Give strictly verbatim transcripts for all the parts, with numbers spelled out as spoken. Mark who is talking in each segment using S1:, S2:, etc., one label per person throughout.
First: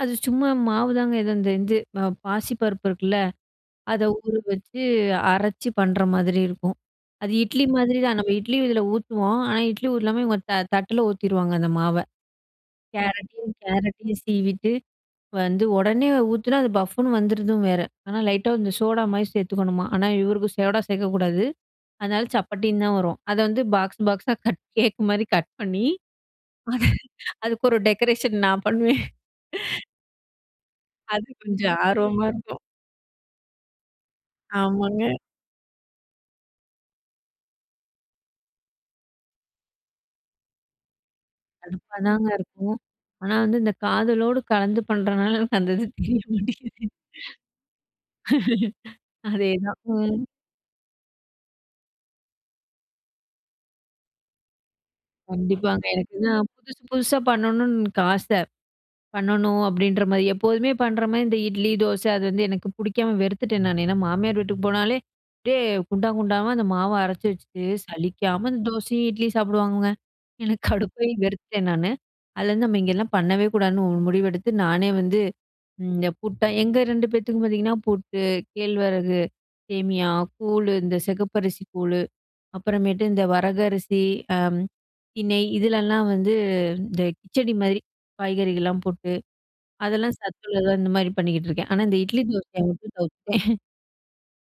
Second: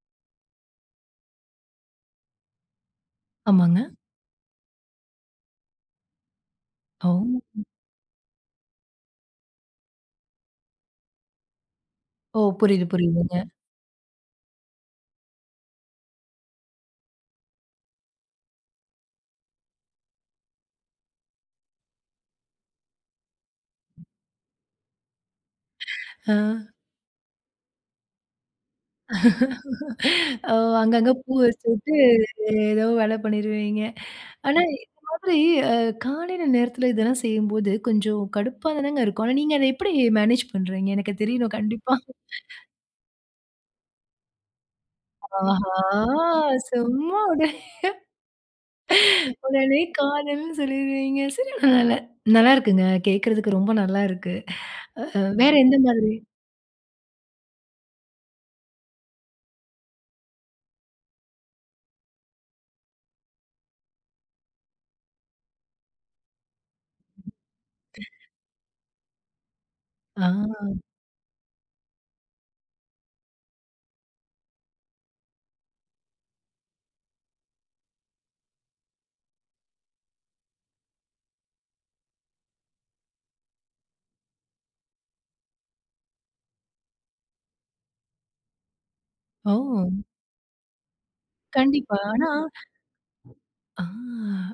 S1: அது சும்மா மாவுதாங்க, ஏதோ இந்த இது ப பாசிப்பருப்பு இருக்குல்ல,
S2: ஆமாங்க.
S1: அத ஊற வச்சு அரைச்சு பண்ற மாதிரி இருக்கும்.
S2: ஓ!
S1: அது இட்லி மாதிரி தான் நம்ம இட்லி இதில ஊத்துவோம். ஆனா, இட்லி ஊத்தாம இவங்க தட்டில ஊத்திருவாங்க அந்த மாவ.
S2: ஓ! புரியுது, புரியுதுங்க.
S1: கேரட்டையும் கேரட்டையும் சீவிட்டு வந்து உடனே ஊத்துனா அது பஃப்ஃபுன்னு வந்துடுதும் வேற, ஆனா லைட்டா அந்த சோடா மாதிரி சேர்த்துக்கணுமா, ஆனா இவருக்கு சோடா சேர்க்கக்கூடாது. அதனால சப்பாட்டின்னு தான் வரும். அத வந்து பாக்ஸ் பாக்ஸா கட் கேக் மாரி கட் பண்ணி
S2: ஹ.
S1: அத, அதுக்கு ஒரு டெக்கரேஷன் நான் பண்ணுவேன்.
S2: ஓ! அங்கங்க
S1: அது
S2: பூ
S1: கொஞ்சம்
S2: வச்சுவிட்டு,
S1: ஆர்வமா இருக்கும்.
S2: ஏதோ வேல பண்ணிருவீங்க. ஆனா, இந்த
S1: ஆமாங்க.
S2: மாதிரி அ காலையில நேரத்தில இதெல்லாம் செய்யும்போது கொஞ்சம் கடுப்பா தானங்க இருக்கும். ஆனா, நீங்க அத எப்படி மேனேஜ் பண்ணுறீங்க. எனக்கு தெரியணும் கண்டிப்பா.
S1: கடுப்பாதாங்க இருக்கும். ஆனா வந்து இந்த காதலோடு கலந்து பண்றனால, எனக்கு அந்த
S2: ஆஹா!
S1: இது தெரிய மாட்டேங்குது.
S2: சும்மா விடு.
S1: அதேதான்
S2: உடனே
S1: ம்.
S2: காதல்ன்னு சொல்லிடுவீங்க. சரி பரவால்ல நல்லாயிருக்குங்க கேக்கிறதுக்கு ரொம்ப நல்லா இருக்கு. வேற எந்த
S1: கண்டிப்பாங்க.
S2: மாதிரி?
S1: எனக்குதான் புதுசு, புதுசா பண்ணணுனு எனக்கு ஆச பண்ணணு அப்படின்ற மாரி. எப்போதுமே பண்ற மாரி இந்த இட்லி, தோசை அது வந்து எனக்கு புடிக்காம வெறுத்துட்டேன் நானு. ஏன்னா மாமியார் வீட்டுக்கு போனாலே அப்படியே குண்டா குண்டாவா அந்த மாவ அரைச்சு வச்சுட்டு, சலிக்காம அந்த தோசையும், இட்லியும் சாப்பிடுவாங்கங்க.
S2: ஆ!
S1: எனக்கு கடுப்பாகி வெறுத்துட்டேன் நானு. அதுலேருந்து நம்ம இங்கெல்லாம் பண்ணவே கூடாதுன்னு ஒரு முடிவெடுத்து, நானே வந்து இந்த புட்டா எங்க ரெண்டு பேத்துக்கும் பார்த்தீங்கன்னா புட்டு, கேழ்வரகு சேமியா, கூழ், இந்த செகப்பரிசி கூழு அப்புறமேட்டு இந்த வரகு அரிசி, அம் திணை இதுலலாம் வந்து இந்த கிச்சடி மாதிரி காய்கறிகள்லாம் போட்டு,
S2: ஓ!
S1: அதெல்லாம் சத்துல்லதா இந்த மாரி பண்ணிக்கிட்டுருக்கேன். ஆனா
S2: கண்டிப்பா,
S1: இந்த இட்லி,
S2: ஆனா.
S1: தோசைய மட்டும் விட்டு தவிர்த்துட்டேன்.
S2: ஆ,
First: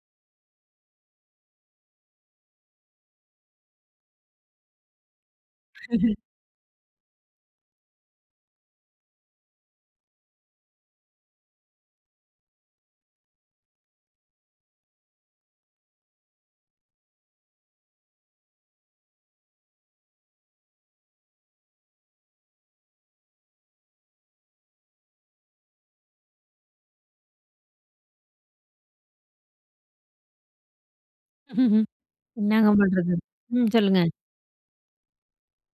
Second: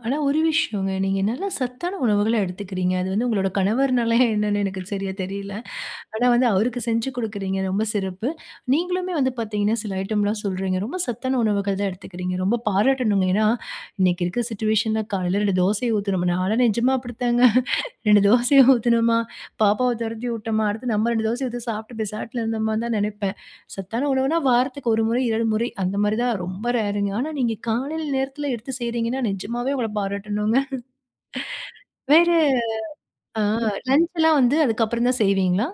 S2: ஆனா ஒரு விஷயங்க நீங்க நல்ல சத்தான உணவுகளா எடுத்துக்கிறீங்க. அது வந்து உங்களுடைய கணவர்னாலையா என்னனு எனக்கு சரியா தெரியல. ஆனா வந்து அவருக்கு செஞ்சு குடுக்கிறீங்க ரொம்ப சிறப்பு. நீங்களுமே வந்து பார்த்தீங்கனா சில ஐட்டம்லாம் சொல்றீங்க. ரொம்ப சத்தான உணவுகள் தான் எடுத்துக்கிறீங்க. ரொம்ப பாராட்டனுங்க. ஏனா இன்றைக்கு இருக்கிற சிட்யூவேஷன் ல, காலையில ரெண்டு தோசைய ஊத்தினோமா, நாலாம் நிஜமா அப்படி தாங்க. ரெண்டு தோசைய ஊத்தினோமா, பாப்பாவ துரத்தி விட்டோமா அடுத்து நம்ம ரெண்டு தோசைய ஊத்தி சாப்ட்டு பேசாட்ல இருந்தோமானு தான் நெனைப்பேன். சத்தான உணவுனா வாரத்துக்கு ஒரு முறை ரெண்டு முறை அந்த மாதிரி தான் ரொம்ப ரேருங்க. ஆனா நீங்க காலையில் நேரத்தில எடுத்து செய்றீங்கனா, நிஜமாவே உங்கள பாராட்டணுங்க. வேற
S1: என்னாங்க பண்றது?
S2: ஆ
S1: ம், சொல்லுங்க.
S2: லஞ்ச்லாம் வந்து, அதுக்கப்புறம் தான் செய்வீங்களா?